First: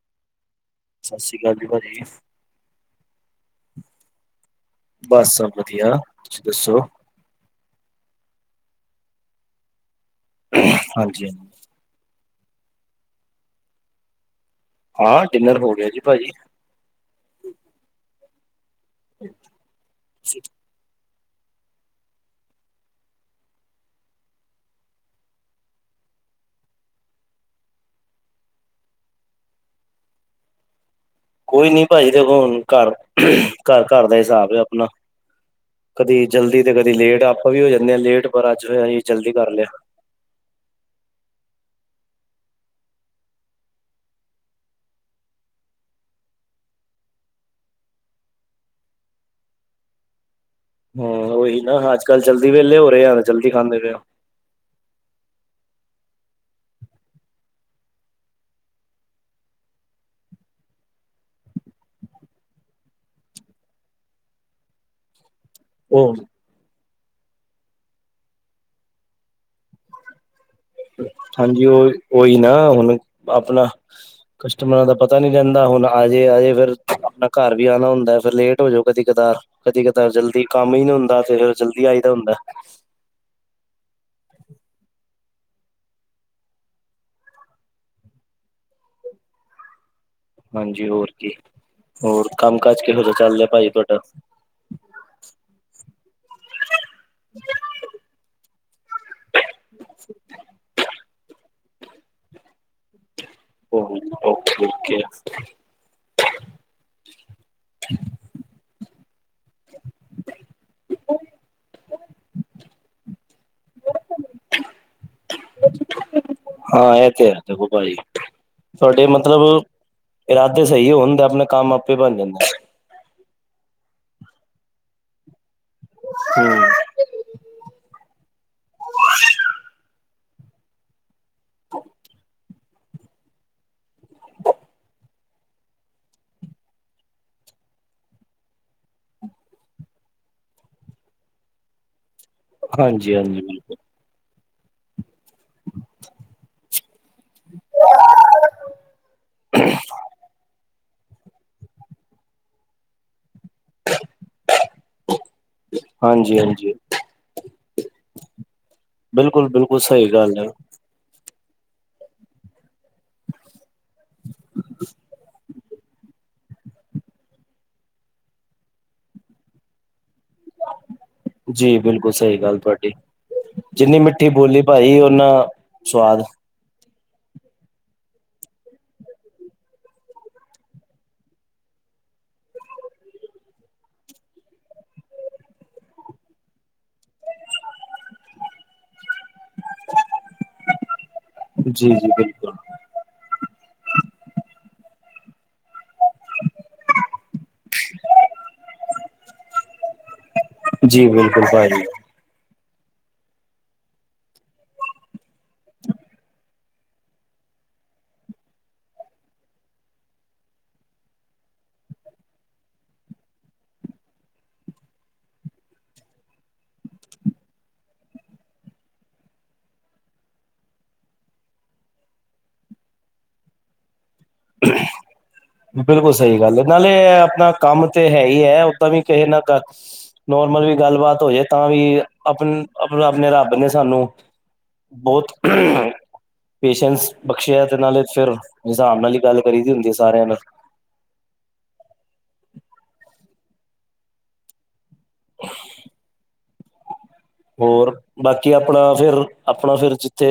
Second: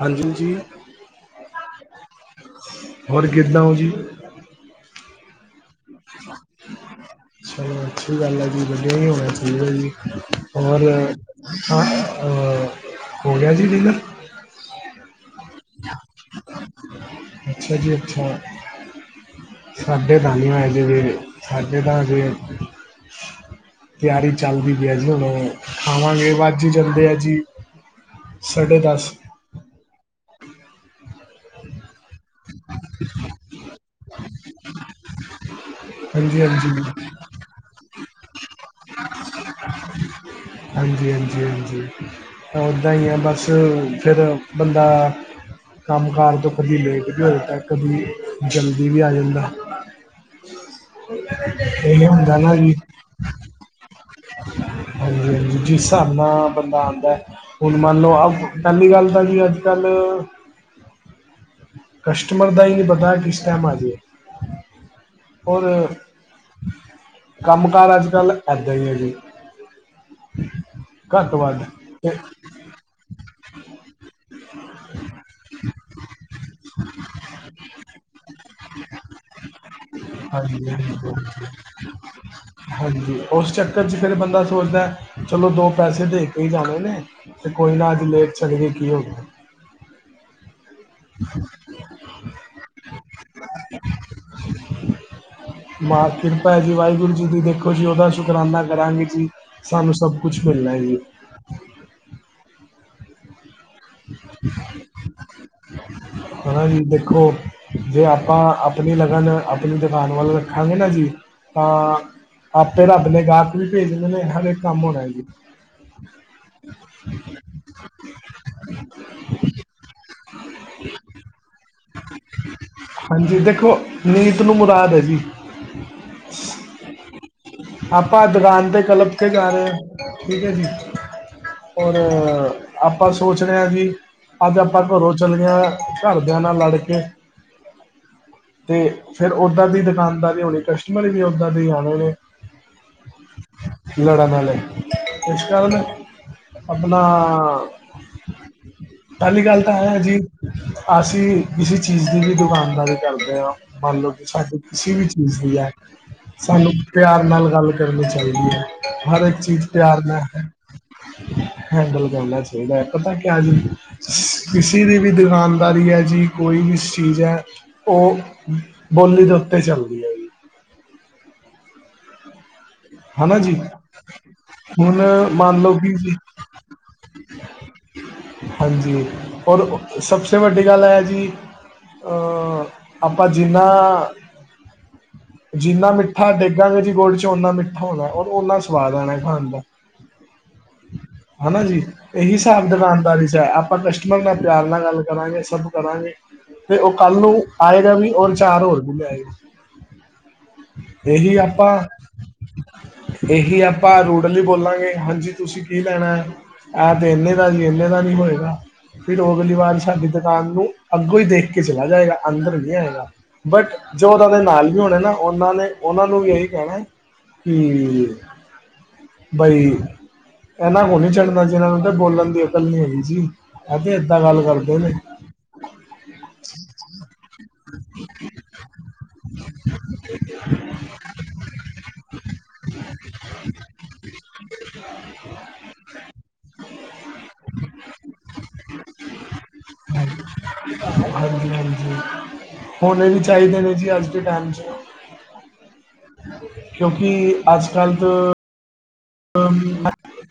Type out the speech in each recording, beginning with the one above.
ਹਾਂਜੀ ਜੀ ਸਤਿ ਸ਼੍ਰੀ ਅਕਾਲ ਜੀ ਪਾਂਜੀ। ਹੋਰ ਕਿਦਾ ਹੋ ਜੀ? ਬਸ ਸਭ ਵਧੀਆ ਤੁਸੀਂ ਦੱਸੋ। ਚਲੋ ਅੱਛੀ ਗੱਲ ਹੈ ਜੀ ਵਡਿਆ ਹੀ ਹੋਣਾ ਚਾਹੀਦਾ ਜੀ ਹੋਰ ਹਾਂਜੀ ਹਾਂਜੀ ਹਾਂ ਹੋਲਿਆ ਜੀ ਡੀਲਰ ਹਾਂ ਡਿਨਰ ਹੋ ਗਿਆ ਜੀ ਭਾਜੀ ਅੱਛਾ ਜੀ ਅੱਛਾ ਸਾਡੇ ਡੰਦ ਹੋਏ ਜਿਵੇ ਖਾਡੇ ਦਾ ਵੀ [unintelligible] ਤਿਆਰੀ ਚੱਲਦੀ ਪਈ ਹੈ ਜੀ ਹੁਣ ਖਾਵਾਂਗੇ ਵੱਜੀ ਜਾਂਦੇ ਆ ਜੀ ਸਾਡੇ ਦਸ ਕੋਈ ਨੀ ਭਾਜੀ ਦੇਖੋ ਹੁਣ ਘਰ ਘਰ ਘਰ ਦਾ ਹਿਸਾਬ ਹੈ ਆਪਣਾ ਕਦੀ ਹਾਂਜੀ ਜਲਦੀ ਤੇ ਹਾਂਜੀ ਕਦੀ ਲੇਟ ਆਪਾਂ ਵੀ ਹੋ ਜਾਂਦੇ ਹਾਂ ਲੇਟ ਪਰ ਅੱਜ ਹੋਇ ਅਸੀਂ ਜਲਦੀ ਕਰ ਲਿਆ ਹਾਂਜੀ -ਹਾਂਜੀ -ਹਾਂਜੀ ਓਦਾਂ ਹੀ ਆ ਬਸ ਫਿਰ ਬੰਦਾ ਕੰਮ ਕਾਰ ਤੋਂ ਕਦੀ ਲੇਟ ਵੀ ਹੋ ਜਾਂਦਾ ਕਦੀ ਜਲਦੀ ਵੀ ਆ ਜਾਂਦਾ ਹਮ ਹਾਂ ਉਹੀ ਨਾ ਅੱਜ ਕੱਲ੍ਹ ਜਲਦੀ ਵਿਹਲੇ ਹੋ ਰਹੇ ਆ ਤੇ ਜਲਦੀ ਖਾਂਦੇ ਪਏ ਜਿਸ ਹਿਸਾਬ ਨਾਲ ਬੰਦਾ ਆਉਂਦਾ। ਹੁਣ ਮੰਨ ਲਓ ਅ ਪਹਿਲੀ ਗੱਲ ਤਾਂ ਜੀ ਅੱਜ ਕੱਲ ਕਸਟਮਰ ਦਾ ਇ ਨਹੀਂ ਪਤਾ ਕਿਸ ਟਾਈਮ ਆਜੇ ਹੋਰ ਉਹ ਕੰਮ ਕਾਰ ਅੱਜ ਕੱਲ ਏਦਾਂ ਹੀ ਹੈ ਜੀ ਹ ਹਾਂਜੀ ਉਹ ਉਹੀ ਨਾ ਹੁਣ ਆਪਣਾ ਕਸਟਮਰਾਂ ਦਾ ਪਤਾ ਨਹੀਂੀ ਰਹਿੰਦਾ ਹੁਣ ਆਜੇ ਆਜੇ ਫਿਰ ਆਪਣਾ ਘਰ ਵੀ ਆਉਣਾ ਹੁੰਦਾ ਫਿਰ ਲੇਟ ਹੋ ਜਾਓ ਕਦੇ ਕਦਾਰ ਕਦੀ ਕਤਾ ਜਲਦੀ ਹਾਂਜੀ ਕੰਮ ਹੀ ਨਹੀਂ ਹੁੰਦਾ ਤੇ ਹਾਂਜੀ ਫਿਰ ਜਲਦੀ ਆਈ ਦਾ ਹੁੰਦਾ ਹਾਂਜੀ ਉਸ ਚੱਕਰ 'ਚ ਫਿਰ ਬੰਦਾ ਸੋਚਦਾ ਚਲੋ ਦੋ ਪੈਸੇ ਦੇ ਕੇ ਹੀ ਜਾਣੇ ਨੇ ਅਤੇ ਕੋਈ ਨਾ ਅੱਜ ਲੇਟ ਚਲੇ ਗਏ ਕੀ ਹੋ ਗਿਆ ਹਾਂਜੀ ਹੋਰ ਕੀ ਹੋਰ ਕੰਮ ਕਾਜ ਕਿਹੋ ਜਿਹਾ ਚੱਲ ਰਿਹਾ ਭਾਾਈ ਤੁਹਾਡਾ ਮਾ ਕਿਰਪਾ ਹੈ ਜੀ ਵਾਹਿਗੁਰੂ ਜੀ ਦੀ ਦੇਖੋ ਜੀ ਉਹਦਾ ਸ਼ੁਕਰਾਨਾ ਕਰਾਂਗੇ ਜੀ ਸਾਨੂੰ ਸਭ ਕੁਛ ਮਿਲਣਾ ਹੈ ਹ ਓਕੇ -ਓਕੇ ਹਨਾ ਜੀ ਦੇਖੋ ਜੇ ਆਪਾਂ ਆਪਣੀ ਲਗਨ ਆਪਣੀ ਦੁਕਾਨ ਵੱਲ ਰੱਖਾਂਗੇ ਨਾ ਜੀ ਤਾਂ ਆਪੇ ਰੱਬ ਨੇ ਗਾਹਕ ਵੀ ਭੇਜ ਦਿਨੇ ਹਰ ਇਕ ਕੰਮ ਹੋ ਜਾਣਾ ਹੈ ਜੀ ਹਾਂ ਇਹ ਤੇ ਹੈ ਦੇਖੋ ਪਾਜੀ ਤੁਹਾਡੇ ਮਤਲਬ ਇਰਾਦੇ ਸਹੀ ਹੋਣ ਤੇ ਆਪਣੇ ਕੰਮ ਆਪੇ ਬਣ ਜਾਂਦੇ ਹਾਂਜੀ ਦੇਖੋ ਨੀਤ ਨੂੰ ਮੁਰਾਦ ਹੈ ਜੀ ਹੂੰ। ਆਪਾਂ ਦੁਕਾਨ ਤੇ ਕੱਲ ਉਥੇ ਜਾ ਰੇ ਠੀਕ ਐ ਜੀ। ਓਰ ਆਪਾਂ। ਸੋਚ ਰਿਆ ਜੀ ਅੱਜ ਆਪਾਂ ਘਰੋਂ ਚਲੇ ਆ ਘਰਦਿਆਂ ਨਾਲ ਲੜਕੇ ਤੇ ਫਿਰ ਉੱਦਾਂ ਦੀ ਦੁਕਾਨਦਾਰ ਹੋਣੀ ਕਸਟਮਰ ਵੀ ਓਦਾਂ ਦੇ ਹੀ ਆਣੇ ਨੇ। ਹਾਂਜੀ-ਹਾਂਜੀ ਲੜਨ ਆਲੇ ਇਸ ਕਾਰਨ ਆਪਣਾ ਪਹਿਲੀ ਗੱਲ ਤਾਂ ਐ ਜੀ ਅਸੀਂ ਕਿਸੇ ਚੀਜ਼ ਦੀ ਵੀ ਦੁਕਾਨਦਾਰੀ ਕਰਦੇ ਆ ਮੰਨ ਲੋ ਕੀ ਸਾਡੇ ਕਿਸੇ ਵੀ ਚੀਜ਼ ਦੀ ਐ। ਹਾਂਜੀ ਸਾਨੂੰ ਹਾਂਜੀ ਪਿਆਰ ਨਾਲ ਗੱਲ ਕਰਨੀ ਚਾਈਦੀ ਐ ਹਰ ਇੱਕ ਬਿਲਕੁਲ ਚੀਜ਼ ਬਿਲਕੁਲ ਪਿਆਰ ਸਹੀ ਗੱਲ ਨਾਲ ਹੈ। ਹੈਂਡਲ ਕਰਨਾ ਚਾਈਦੈ ਪਤਾ ਕਿਆ ਜੀ ਕਿਸੀ ਦੀ ਵੀ ਦੁਕਾਨਦਾਰੀ ਐ ਜੀ ਕੋਈ ਵੀ ਚੀਜ਼ ਐ ਓ ਬੋਲੀ ਦੇ ਉੱਤੇ ਚੱਲਦੀ ਐ। ਜੀ ਬਿਲਕੁਲ ਸਹੀ ਗੱਲ ਤੁਹਾਡੀ ਹਨਾ ਜੀ ਜਿੰਨੀ ਮਿੱਠੀ ਬੋਲੀ ਭਾਈ ਹੁਣ ਓਨਾ ਮੰਨ ਲਓ ਕਿ ਜੀ ਸਵਾਦ। [unintelligible] ਹਾਂਜੀ ਰ ਸਬਸੇ ਵੱਡੀ ਗੱਲ ਹੈ ਜੀ ਆਪਾਂ ਜਿੰਨਾ ਜਿੰਨਾ ਮਿੱਠਾ ਡੇਗਾਗੇ ਜੀ ਗੋਲ ਚ ਓਨਾ ਮਿੱਠਾ ਣਾ ਓਰ ਓਨਾ ਸਵਾਦ ਆਣਾ ਖਾਣ ਦਾ ਹਨਾ ਜੀ ਇਹੀ ਹਿਸਾਬ ਦੁਕਾਨਦਾਰੀ ਚ ਆਪਾਂ ਕਸਟਮਰ ਨਾਲ ਪਿਆਰ ਨਾਲ ਗੱਲ ਕਰਾਂਗੇ ਸਭ ਕਰਾਂਗੇ ਤੇ ਓ ਕੱਲ ਨੂੰ ਆਏਗਾ ਵੀ ਔਰ ਚਾਰ ਹੋਰ ਬੀ ਲਿਆਏਗਾ। ਜੀ ਇਹੀ ਬਿਲਕੁਲ ਆਪਾਂ ਭਾਜੀ ਇਹੀ ਆਪਾਂ ਰੂਡਲੀ ਬੋਲਾਂਗੇ ਹਾਂਜੀ ਤੁਸੀਂ ਕੀ ਲੈਣਾ? ਐ ਤੇ ਇਨੇ ਦਾ ਜੀ ਏਨੇ ਦਾ ਨੀ ਹੋਏਗਾ। ਫਿਰ ਓ ਅਗਲੀਵਾਲ ਸਾਡੀ ਦੁਕਾਨ ਨੂੰ ਅੱਗੋਂ ਈ ਦੇਖ ਕੇ ਚਲਾ ਜਾਏਗਾ ਅੰਦਰ ਨੀ ਆਏਗਾ। ਬਟ ਜੋ ਓਨਾਂ ਦੇ ਨਾਲ ਵੀ ਹੋਣੇ ਨਾ ਓਨਾਂ ਨੇ ਓਨਾਂ ਨੂੰ ਵੀ ਏਹੀ ਕੈਣਾ [unintelligible] ਬਈ ਏਨਾਂ ਕੋਲ ਨੀ ਚੱਲਣਾ ਜੀ ਏਨਾਂ ਨੂੰ ਤਾਂ ਬੋਲਣ ਦੀ ਅਕਲ ਨੀ ਹੈਗੀ ਜੀ। ਐ ਤੇ ਏਦਾਂ ਗੱਲ ਕਰਦੇ ਨੇ। ਬਿਲਕੁੱਲ ਸਈ ਗੱਲ ਐ ਨਾਲੇ ਆਪਣਾ ਕੰਮ ਤੇ ਹੈ ਹੀ ਐ ਓਦਾਂ ਵੀ ਕਿਸੇ ਨਾ ਨੋਰਮਲ ਵੀ ਗੱਲਬਾਤ ਹੋ ਜੇ ਤਾਂ ਵੀ ਆਪਨ ਆਪਣੇ ਰੱਬ ਨੇ ਸਾਨੂੰ ਬੋਤ ਪੇਸ਼ੈਂਸ ਬਖਸ਼ਿਆ ਤੇ ਨਾਲੇ ਫਿਰ ਹਿਸਾਬ ਨਾਲ ਈ ਗੱਲ ਕਰੀ ਦੀ ਹੁੰਦੀ ਆ ਸਾਰਿਆਂ ਨਾਲ। ਹਾਂਜੀ-ਹਾਂਜੀ ਹੋਣੇ ਵੀ ਚਾਈਦੇ ਨੇ ਜੀ ਅੱਜ ਦੇ ਟੈਮ ਚ। ਕਿਉਂਕਿ ਅੱਜ ਕੱਲ੍ਹ ਹੋਰ ਤਾਂ ਬਾਕੀ ਆਪਣਾ ਫਿਰ ਆਪਣਾ ਫਿਰ ਜਿੱਥੇ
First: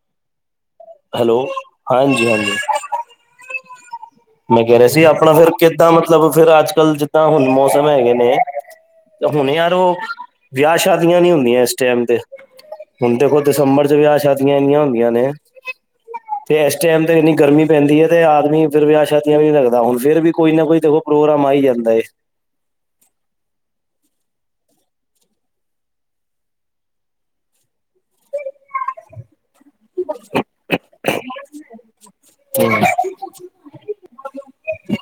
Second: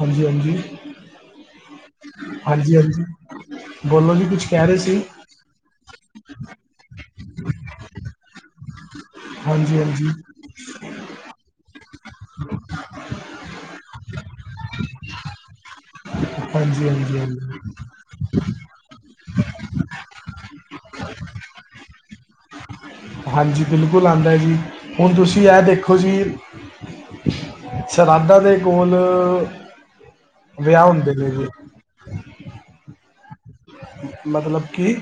ਹਾਂਜੀ-ਹਾਂਜੀ ਹੈਲੋ ਹਾਂਜੀ-ਹਾਂਜੀ ਹਾਂਜੀ। ਬੋਲੋ ਜੀ ਕੁੱਛ? ਮੈਂ ਕੈ ਰਿਆ ਸੀ ਆਪਣਾ ਫਿਰ ਕਿੱਦਾਂ ਮਤਲਬ ਫਿਰ ਅੱਜ ਕੱਲ ਜਿੱਦਾਂ ਹੁਣ ਮੌਸਮ ਹੈਗੇ ਨੇ ਹੁਣੇ ਯਾਰ ਹਾਂਜੀ ਓ ਹਾਂਜੀ ਵਿਆਹ ਸ਼ਾਦੀਆਂ ਨੀ ਹੁੰਦੀਆਂ ਐਸ ਟੈਮ ਤੇ। ਹੁਣ ਦੇਖੋ ਦਸੰਬਰ ਚ ਵਿਆਹ ਸ਼ਾਦੀਆਂ ਇੰਨੀਆਂ ਹੁੰਦੀਆਂ ਨੇ। ਤੇ ਏਸ ਹਾਂਜੀ ਟੈਮ ਤੇ ਹਾਂਜੀ ਇੰਨੀ ਹਾਂਜੀ ਗਰਮੀ ਪੈਂਦੀ ਐ ਤੇ ਆਦਮੀ ਫਿਰ ਵਿਆਹ ਵਧੀਆ ਵੀ ਨੀ ਲੱਗਦਾ ਹੁਣ ਫੇਰ ਵੀ ਕੋਈ ਨਾ ਕੋਈ ਦੇਖੋ ਪ੍ਰੋਗਰਾਮ ਆਈ ਜਾਂਦਾ ਏ। ਹਾਂਜੀ ਬਿਲਕੁੱਲ ਆਂਦਾ ਏ ਜੀ ਹੁਣ ਤੁਸੀਂ ਐ ਦੇਖੋ ਜੀ ਸ਼ਰਾਧਾ ਦੇ ਕੋਲ ਵਿਆਹ ਹੁੰਦੇ ਨੇ ਜੀ। ਹੂੰ। ਮਤਲਬ ਕੀ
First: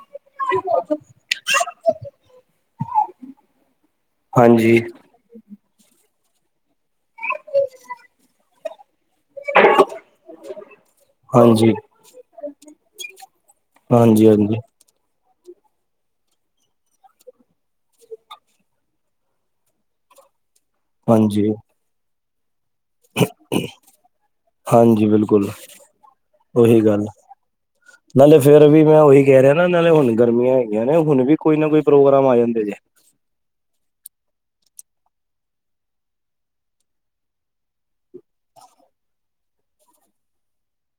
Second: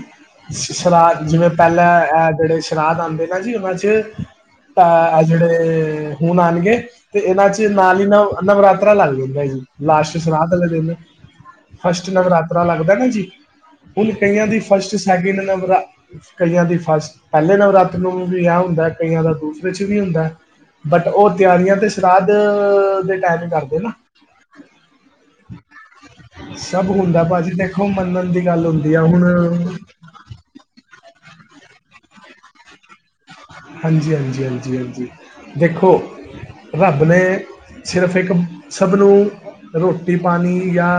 ਸ਼ ਜਿਵੇਂ ਪਹਿਲਾਂ ਜਿਹੜੇ ਸ਼ਰਾਾਧ ਆਉਂਦੇ ਨਾ ਜੀ ਉਹਨਾਂ 'ਚ ਅ ਹਾਂਜੀ ਆ ਜਿਹੜੇ ਹੁਣ ਆਉਣਗੇ ਤੇ ਇਹਨਾਂ ਚ ਨਾਲ ਹੀ ਨਵ ਨਵਰਾਤਰਾ ਲੱਗ ਜਾਂ। ਲਾਸਟ ਸ਼ਰਾਹਲੇ ਦਿਨ ਹਾਂਜੀ ਫਸਟ ਨਵਰਾਤ ਲੱਗਦਾ ਨਾ ਜੀ ਹੁਣ ਹਾਂਜੀ ਕਈਆਂ ਹਾਂਜੀ ਦੀ ਫਸਟ ਸੈਕਿੰਡ ਨੰਬਰਾ ਕਈਆਂ ਦੀ ਫਸਟ ਪਹਿਲੇ ਨਵਰਾਤੇ ਨੂੰ ਵਿਆਹ ਹੁੰਦਾ ਕਈਆਂ ਦਾ ਦੂਸਰੇ 'ਚ ਵੀ ਹੁੰਦਾ ਬਟ ਉਹ ਹਾਂਜੀ ਤਿਆਰੀਆਂ ਤੇ ਸ਼ਰਾਧ ਟਾਇਪ ਕਰਦੇ ਨਾ। ਹਾਂਜੀ ਬਿਲਕੁਲ ਸਭ ਹੁੰਦਾ ਭਾਜੀ ਦੇਖੋ ਮੰਨਣ ਦੀ ਫੇਿਰ ਗੱਲ ਵੀ ਹੁੰਦੀ ਮੈਂ ਆ ਉਹੀ ਕਹਿ ਰਿਹਾ ਨਾ ਹੁਣ ਨਾਲੇ ਹੁਣ ਗਰਮੀਆਂ ਹੈਗੀਆਂ ਨੇ ਹੁਣ ਵੀ ਕੋਈ ਨਾ ਕੋਈ ਪ੍ਰੋਗਰਾਮ ਆ ਜਾਂਦੇ ਜੇ ਹਾਂਜੀ ਹਾਂਜੀ ਦੇਖੋ ਰੱਬ ਨੇ। ਸਿਰਫ ਇੱਕ ਸਭ ਨੂੰ। ਰੋਟੀ ਪਾਣੀ ਜਾਂ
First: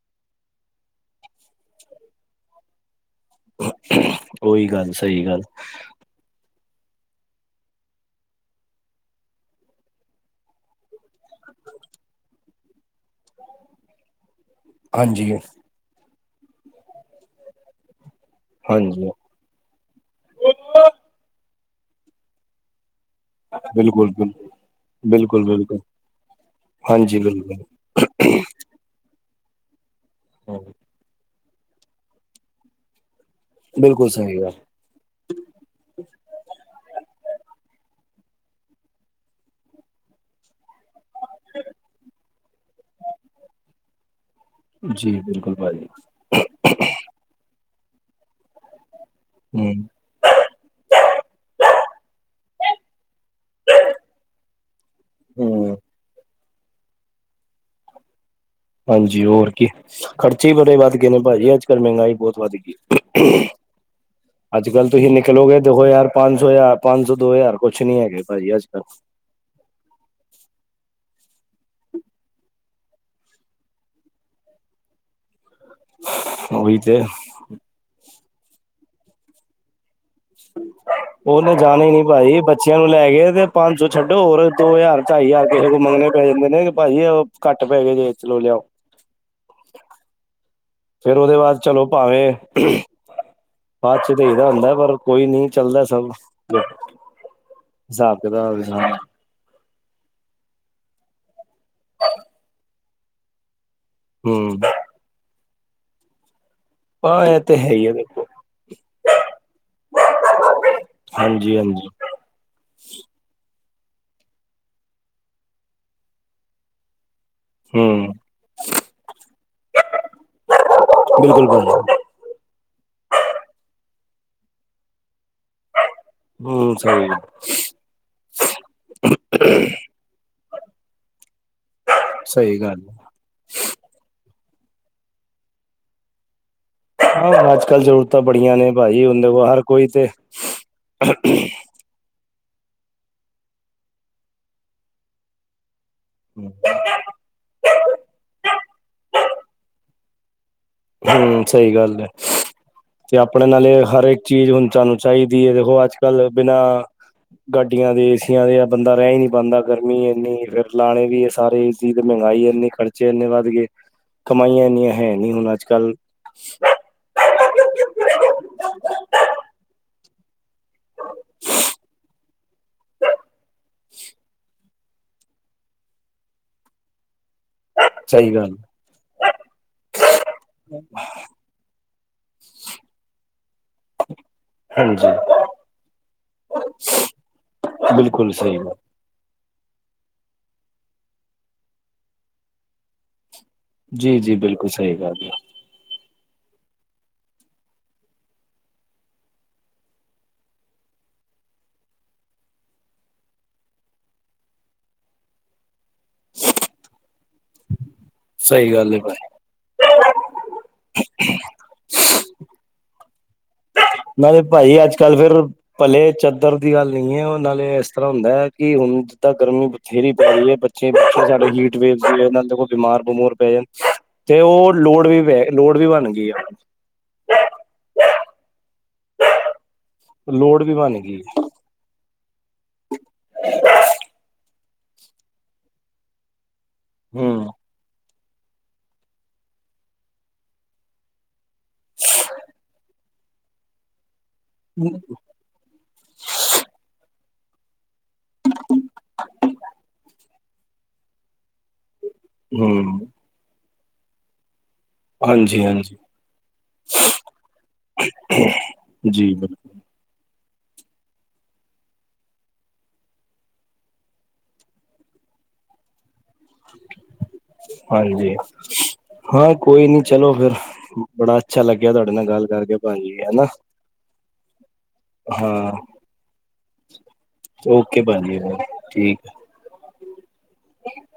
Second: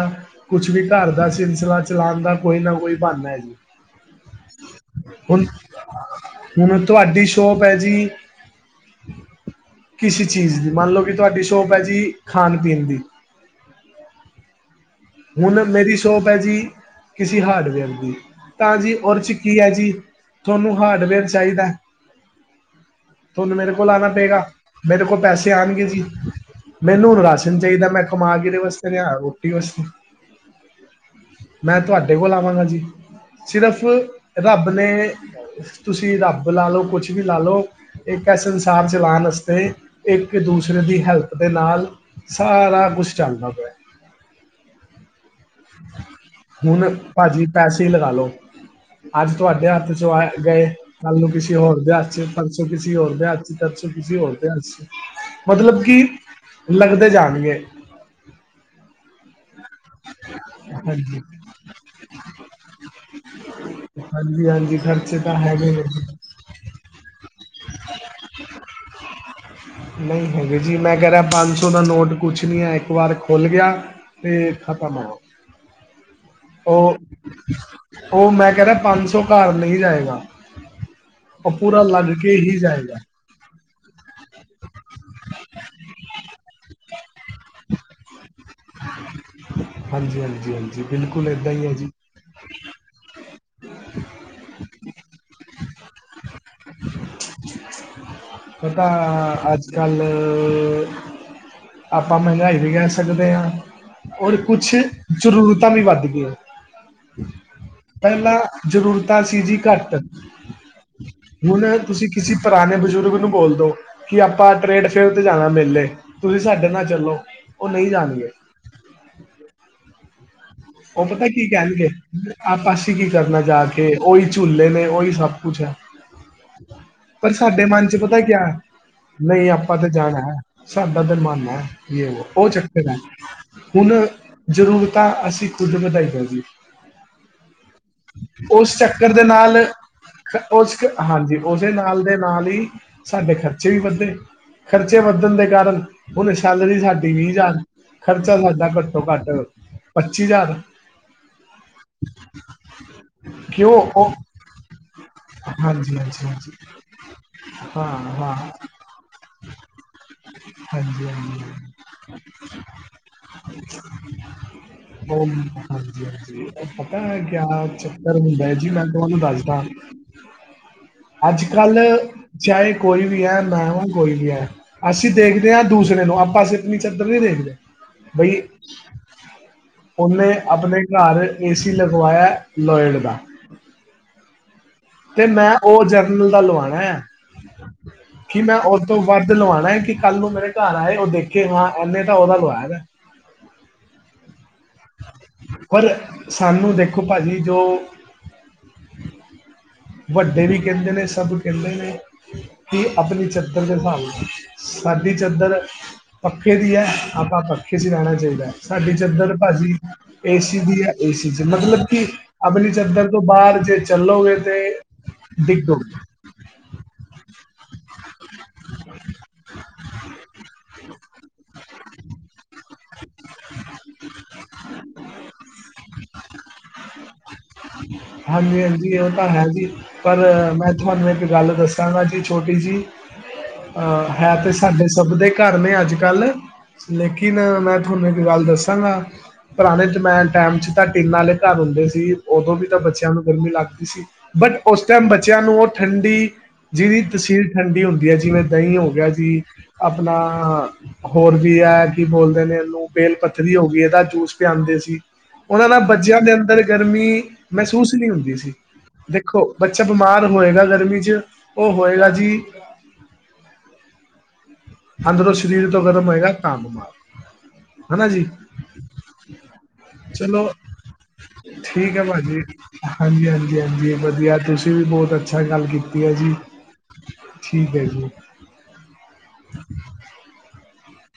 ਕੁਛ ਵੀ ਘਰ ਦਾ ਸਿਲਸਿਲਾ ਚਲਾਉਣ ਦਾ ਕੋਈ ਨਾ ਕੋਈ ਬਹਾਨਾ ਐ। ਓਹੀ ਗੱਲ ਸਹੀ ਗੱਲ। ਹੁਣ ਤੁਹਾਡੀ ਸ਼ੋਪ ਐ ਜੀ। ਕਿਸੀ ਚੀਜ਼ ਦੀ ਮੰਨ ਲੋ ਕਿ ਤੁਹਾਡੀ ਸ਼ੌਪ ਐ ਜੀ ਖਾਣ-ਪੀਣ ਦੀ। ਹਾਂਜੀ ਹੁਣ ਮੇਰੀ ਸ਼ੋਪ ਐ ਜੀ ਕਿਸੀ ਹਾਰਡਵੇਅਰ ਦੀ ਤਾਂ ਜੀ ਹਾਂਜੀ ਓਰ ਚ ਕੀ ਐ ਜੀ ਤੁਹਾਨੂੰ ਹਾਰਡਵੇਅਰ ਚਾਈਦੈ। ਤੁਹਨੂੰ ਮੇਰੇ ਕੋਲ ਆਣਾ ਬਿਲਕੁਲ ਬਿਲਕੁਲ ਪਏਗਾ ਮੇਰੇ ਕੋਲ ਬਿਲਕੁਲ ਪੈਸੇ ਬਿਲਕੁਲ ਆਣਗੇ ਜੀ। ਮੈਨੂੰ ਹਾਂਜੀ ਰਾਸ਼ਨ ਬਿਲਕੁਲ ਚਾਈਦਾ ਮੈਂ ਕਮਾ ਕਿਦੇ ਵਸਤੇ ਰਿਆ ਰੋਟੀ ਵਾਸਤੇ। ਹਾਂ। ਮੈਂ ਤੁਹਾਡੇ ਕੋਲ ਆਵਾਂਗਾ ਜੀ ਸਿਰਫ਼ ਬਿਲਕੁਲ ਸਹੀ ਗੱਲ ਰੱਬ ਨੇ ਤੁਸੀਂ ਰੱਬ ਲਾ ਲਓ ਕੁਛ ਵੀ ਲਾ ਲਓ। ਇੱਕ ਇਸ ਸੰਸਾਰ ਚਲਾਣ ਆਸਤੇ ਇੱਕ ਦੂਸਰੇ ਦੀ ਹੈਲਪ ਦੇ ਨਾਲ ਸਾਰਾ ਕੁਛ ਚਲਦਾ ਪਿਆ। ਜੀ ਬਿਲਕੁਲ ਭਾਜੀ। ਹੁਣ ਭਾਜੀ ਪੈਸੇ ਲਗਾ ਲੋ ਅੱਜ ਤੁਹਾਡੇ ਹਮ ਹੱਥ ਚੋਂ ਆ ਗਏ। ਕੱਲ ਨੂੰ ਕਿਸੀੇ ਹੋਰਦੇ ਹੱਥ ਸ ਪਰਸੋ ਕਿਸੀੇ ਹੋਰਦੇ ਹੱਥ ਚਾਰ ਸੌ ਕਿਸੀੇ ਹੋਰਦੇ ਹੱਥ ਸ ਹਮ ਮਤਲਬ ਕਿ ਲੰਘਦੇ ਜਾਣਗੇ। ਹਾਂਜੀ ਹੋਰ ਖਰਚੇ ਹੀ ਬੜੇ ਵੱਧ ਗਏ ਨੇ ਹਾਂਜੀ ਭਾਜੀ ਅੱਜ ਕੱਲ੍ਹ ਮਹਿੰਗਾਈ ਬਹੁਤ ਵੱਧ ਗਈ। [inaudible] ਹਾਂਜੀ ਅੱਜ ਹਾਂਜੀ ਕੱਲ ਤੁਸੀਂ ਖਰਚੇ ਤਾਂ ਨਿਕਲੋਗੇ ਹੈਗੇ ਨੇ ਦੇਖੋ ਜੀ। ਯਾਰ ਪੰਜ ਸੌ ਹਜ਼ਾਰ ਪੰਜ ਸੌ ਦੋ ਹਜ਼ਾਰ ਕੁੱਛ ਨੀ ਹੈਗੇ ਭਾਜੀ ਅੱਜ ਕੱਲ ਨਹੀਂ ਹੈਗੇ ਜੀ ਮੈਂ ਕਹਿ ਰਿਹਾ ਪੰਜ ਸੌ ਦਾ ਨੋਟ ਕੁਛ ਨਹੀਂ ਹੈ ਇੱਕ ਵਾਰ ਖੁੱਲ੍ਹ ਗਿਆ। ਤੇ ਖਤਮ ਹੋ ਉਹੀ ਉਹ- ਤੇ ਉਹ ਉਹ ਮੈਂ ਕਹਿ ਰਿਹਾ ਪੰਜ ਸੌ ਘਰ ਨਹੀਂ ਜਾਏਗਾ। ਉਹ ਉਹਨੇ ਪੂਰਾ ਜਾਣਾ ਹੀ ਨੀ ਲੱਗ ਕੇ ਭਾਜੀ ਹੀ ਬੱਚਿਆਂ ਨੂੰ ਜਾਏਗਾ ਲੈ ਕੇ ਤੇ ਪੰਜ ਸੌ ਛੱਡੋ ਹੋਰ ਦੋ ਹਜ਼ਾਰ ਢਾਈ ਹਜ਼ਾਰ ਕਿਸੇ ਕੋਲ ਮੰਗਣੇ ਪੈ ਜਾਂਦੇ ਨੇ ਭਾਜੀ ਉਹ ਘੱਟ ਪੈ ਗ ਜੇ ਚਲੋ ਲਿਆਓ। ਹਾਂਜੀ-ਹਾਂਜੀ ਹਾਂ। ਫੇਰ ਉਹਦੇ ਬਾਅਦ ਚਲੋ ਭਾਵੇਂ [inaudible] ਬਾਅਦ 'ਚ ਤੇ ਇਹਦਾ ਹੁੰਦਾ ਪਰ ਕੋਈ ਨੀ ਚੱਲਦਾ ਸਭ ਹਿਸਾਬ ਕਿਤਾਬ [inaudible] ਗੱਲ ਆਪਾਂ ਮਹਿੰਗਾਈ ਵੀ ਕਹਿ ਸਕਦੇ ਹਾਂ। ਔਰ ਹੂੰ ਕੁਛ ਜ਼ਰੂਰਤਾਂ ਵੀ ਵੱਧ ਗਈਆਂ। ਹਾਂ ਇਹ ਤੇ ਹੈ ਹੀ ਹੈ ਪਹਿਲਾਂ ਜ਼ਰੂਰਤਾਂ ਸੀ ਜੀ ਘੱਟ ਹਾਂਜੀ ਹੁਣ -ਹਾਂਜੀ ਤੁਸੀਂ ਕਿਸੇ ਪੁਰਾਣੇ ਬਜ਼ੁਰਗ ਨੂੰ ਬੋਲਦੋ। ਕਿ ਆਪਾਂ ਟ੍ਰਰੇਡ ਫੇਅਰ ਤੇ ਜਾਣਾ ਮੇਲੇ ਤੁਸੀਂ ਸਾਡੇ ਨਾਲ ਚਲੋ ਉਹ ਨਹੀਂ ਹੂੰ ਜਾਣਗੇ। ਉਹ ਪਤਾ ਕੀ ਬਿਲਕੁਲ ਕਹਿਣਗੇ। ਭਾਜੀ ਆਪਸੀਂ ਕੀ ਕਰਨਾ ਜਾ ਕੇ ਉਹੀ ਝੂਲੇ ਨੇ ਉਹੀ ਸਭ ਕੁਛ ਹੈ਼। ਹੂੰ ਸਹੀ ਪਰ ਸਾਡੇ ਮਨ 'ਚ ਪਤਾ ਕਿਹਾ ਨਹੀਂ ਆਪਾਂ ਤਾਂ ਜਾਣਾ ਸਾਡਾ ਤੇ ਮਨ ਐ। ਉਹ ਸਹੀ ਗੱਲ ਚੱਕਰ ਹੈ ਹੁਣ ਜ਼ਰੂਰਤਾਂ ਅਸੀਂ ਖੁਦ ਵਧਾਈਆਂ ਦਈ। ਹਾਂ ਅੱਜ ਕੱਲ ਜ਼ਰੂਰਤਾਂ ਬੜੀਆਂ ਨੇ ਭਾਜੀ ਚੱਕਰ ਦੇ ਬੰਦੇ ਕੋਲ ਨਾਲ ਹਰ ਕੋਈ ਤੇ [inaudible] ਉਸ ਹਾਂਜੀ ਨਾਲ ਦੇ ਨਾਲ ਹੀ ਸਾਡੇ ਖਰਚੇ ਵੀ ਵੱਧੇ ਖਰਚੇ ਵੱਧਣ ਦੇ ਕਾਰਨ ਹੁਣ ਸ਼ੈਲਰੀ ਸ਼ਾਡੀ ਵੀਹ ਹਜ਼ਾਰ, ਖਰਚਾ ਸਾਡਾ ਘੱਟੋ ਘੱਟ ਪੱਚੀ ਹਜ਼ਾਰ। ਹੂੰ ਸਹੀ ਗੱਲ ਐ। ਤੇ ਆਪਣੇ ਨਾਲੇ ਕਿਉਂ ਹਰ ਉਹ ਇੱਕ ਚੀਜ਼ ਹੁਣ ਸਾਨੂੰ ਚਾਹੀਦੀ ਐ, ਦੇਖੋ ਅੱਜ ਹਾਂਜੀ ਹਾਂਜੀ ਕੱਲ ਹਾਂਜੀ ਬਿਨਾਂ ਗਾਡੀਆਂ ਦੇ ਹਾਂ ਏਸੀਆਂ ਹਾਂ ਦੇ ਬੰਦਾ ਰਹਿ ਹੀ ਨੀ ਪਾਉਂਦਾ, ਗਰਮੀ ਇੰਨੀ ਫੇਰ ਹਾਂਜੀ, ਲਾਣੇ ਵੀ ਹਾਂਜੀ। ਸਾਰੇ ਹਾਂਜੀ। ਤੇ ਮਹਿੰਗਾਈ ਇੰਨੀ ਖ਼ਰਚੇ ਇੰਨੇ ਵੱਧ ਗੇ ਕਮਾਈਆਂ ਇੰਨੀਆਂ ਹੈ ਉਹ ਨੀ ਹੁਣ ਅੱਜ ਕੱਲ ਹਾਂਜੀ- ਹਾਂਜੀ ਉਹ ਪਤਾ ਹੈ ਕਿਆ ਚੱਕਰ ਹੁੰਦਾ ਹੈ ਜੀ ਮੈਂ ਤੁਹਾਨੂੰ ਦੱਸਦਾ। ਅੱਜ ਕੱਲ੍ਹ ਚਾਹੇ ਕੋਈ ਵੀ ਐ ਮੈਂ ਹੂ ਕੋਈ ਵੀ ਐ। ਅਸੀਂ ਦੇਖਦੇ ਆ ਦੂਸਰੇ ਨੂੰ ਆਪਾਂ ਅਸੀਂ ਆਪਣੀ ਚਾਦਰ ਨੀ ਦੇਖਦੇ। ਬਈ ਸਹੀ ਗੱਲ ਉਹਨੇ ਆਪਣੇ ਘਰ ਏ ਸੀ ਲਗਵਾਇਆ ਲੋਇਡ ਦਾ ਹਾਂਜੀ ਤੇ ਮੈਂ ਉਹ ਜਰਨਲ ਦਾ ਲਵਾਉਣਾ ਹੈ ਬਿਲਕੁਲ ਕਿ ਸਹੀ ਮੈਂ ਗੱਲ ਤੋਂ ਵੱਧ ਲਵਾਉਣਾ ਕਿ ਕੱਲ੍ਹ ਨੂੰ ਮੇਰੇ ਘਰ ਆਏ ਉਹ ਦੇਖੇ ਹਾਂ ਇਹਨੇ ਤਾਂ ਉਹਦਾ ਲਵਾਇਆ ਦਾ ਜੀ -ਜੀ ਬਿਲਕੁਲ ਸਹੀ ਗੱਲ ਏ। ਪਰ ਸਾਨੂੰ ਦੇਖੋ ਭਾਜੀ ਜੋ ਵੱਡੇ ਵੀ ਕਹਿੰਦੇ ਨੇ ਸਭ ਕਹਿੰਦੇ ਨੇ। ਕੀ ਆਪਣੀ ਚਾਦਰ ਦੇ ਹਿਸਾਬ ਨਾਲ ਸਾਡੀ ਚਾਦਰ ਪੱਖੇ ਦੀ ਹੈ ਆਪਾਂ ਪੱਖੇ ਚ ਹੀ ਰਹਿਣਾ ਚਾਹੀਦਾ ਐ, ਸਹੀ ਸਾਡੀ ਗੱਲ ਹੈ ਭਾਈ ਚਦਰ ਭਾਜੀ ਏਸੀ ਦੀ ਐ, ਏਸੀ ਚ ਮਤਲਬ ਕਿ ਅਮਲੀ ਚਾਦਰ ਤੋਂ ਬਾਹਰ ਜੇ ਚੱਲੋਂ ਗੇ ਤੇ ਕੱਲ੍ਹ ਫਿਰ ਡਿੱਗੋਗੇ ਭਲੇ ਚਦਰ ਦੀ ਗੱਲ ਨਹੀਂ ਐ, ਉਹ ਨਾਲੇ ਇਸ ਤਰ੍ਹਾਂ ਹੁੰਦਾ ਹੈ ਕਿ ਹੁਣ ਜਿੱਦਾਂ ਗਰਮੀ ਬਥੇਰੀ ਪੈ ਰਹੀ ਐ, ਬ [unintelligible] ਪਿਛੇ ਸਾਡੇ ਜੀਟਵੇਵ ਦੇ ਕੋਲ ਬਿਮਾਰ ਬਮੂਰ ਪੈ ਜਾਣ ਤੇ ਉਹ ਲੋੜ ਵੀ ਵੇ, ਲੋੜ ਵੀ ਬਣ ਗਈ ਆ। ਹਾਂਜੀ ਹਾਂਜੀ ਉਹ ਤਾਂ ਹੈ ਜੀ, ਪਰ ਲੋੜ ਮੈਂ ਵੀ ਬਣ ਤੁਹਾਨੂੰ ਗਈ ਇੱਕ ਗੱਲ ਦੱਸ [unintelligible] ਗਾ ਜੀ ਛੋਟੀ ਜੀ, ਹੈ ਤੇ ਸਾਡੇ ਸਭ ਦੇ ਘਰ ਨੇ ਅੱਜ ਕੱਲ੍ਹ ਲੇਕਿਨ ਹਮ ਮੈਂ ਤੁਹਾਨੂੰ ਇੱਕ ਗੱਲ ਦੱਸਾਂਗਾ, ਪੁਰਾਣੇ ਜਮੇਨ ਟਾਈਮ 'ਚ ਤੁਹਾਡੀ ਨਾਲੇ ਘਰ ਹੁੰਦੇ ਸੀ, ਉਦੋਂ ਵੀ ਤਾਂ ਬੱਚਿਆਂ ਨੂੰ ਗਰਮੀ ਲੱਗਦੀ ਸੀ, ਬਟ ਉਸ ਟਾਈਮ ਬੱਚਿਆਂ ਨੂੰ ਉਹ ਠੰਡੀ ਜਿਹਦੀ ਤਸੀਰ ਠੰਡੀ ਹੁੰਦੀ ਹੈ, ਜਿਵੇਂ ਦਹੀਂ ਹੋ ਗਿਆ ਜੀ ਆਪਣਾ ਹੋਰ ਵੀ ਐ। ਕੀ ਬੋਲਦੇ ਨੇ ਇਹਨੂੰ ਹਮ ਬੇਲ ਪੱਥਰੀ ਹੋ ਗਈ, ਇਹਦਾ ਜੂਸ ਪੀਆਂਦੇ ਸੀ। ਹਾਂਜੀ ਉਹਨਾ ਨਾਲ ਹਾਂਜੀ ਬੱਚਿਆਂ ਦੇ ਅੰਦਰ ਗਰਮੀ ਮਹਿਸੂਸ ਨਹੀਂ ਹੁੰਦੀ ਸੀ। ਜੀ ਦੇਖੋ, ਬਿਲਕੁਲ, ਬੱਚਾ ਬਿਮਾਰ ਹੋਏਗਾ ਗਰਮੀ 'ਚ ਉਹ ਹੋਏਗਾ ਜੀ ਅੰਦਰੋਂ ਸਰੀਰ ਤੋਂ ਗਰਮ ਹੋਏਗਾ ਤਾਂ ਹਾਂਜੀ। ਹਾਂ, ਕੋਈ ਨੀ ਚਲੋ ਫੇਰ ਬੜਾ ਅੱਛਾ ਲੱਗਿਆਂ, ਠੀਕ ਹੈ ਤੁਹਾਡੇ ਨਾਲ ਭਾਜੀ ਗੱਲ ਕਰਕੇ ਭਾਜੀ ਹਾਂਜੀ ਹਨਾ। ਹਾਂਜੀ ਹਾਂਜੀ ਵਧੀਆ ਤੁਸੀਂ ਵੀ ਬਹੁਤ ਅੱਛਾ ਗੱਲ ਹਾਂ ਕੀਤੀ ਐ ਜੀ। ਠੀਕ ਹੈ ਓਕੇ, ਜੀ ਬਾਜੀ ਠੀਕ [inaudible] [inaudible]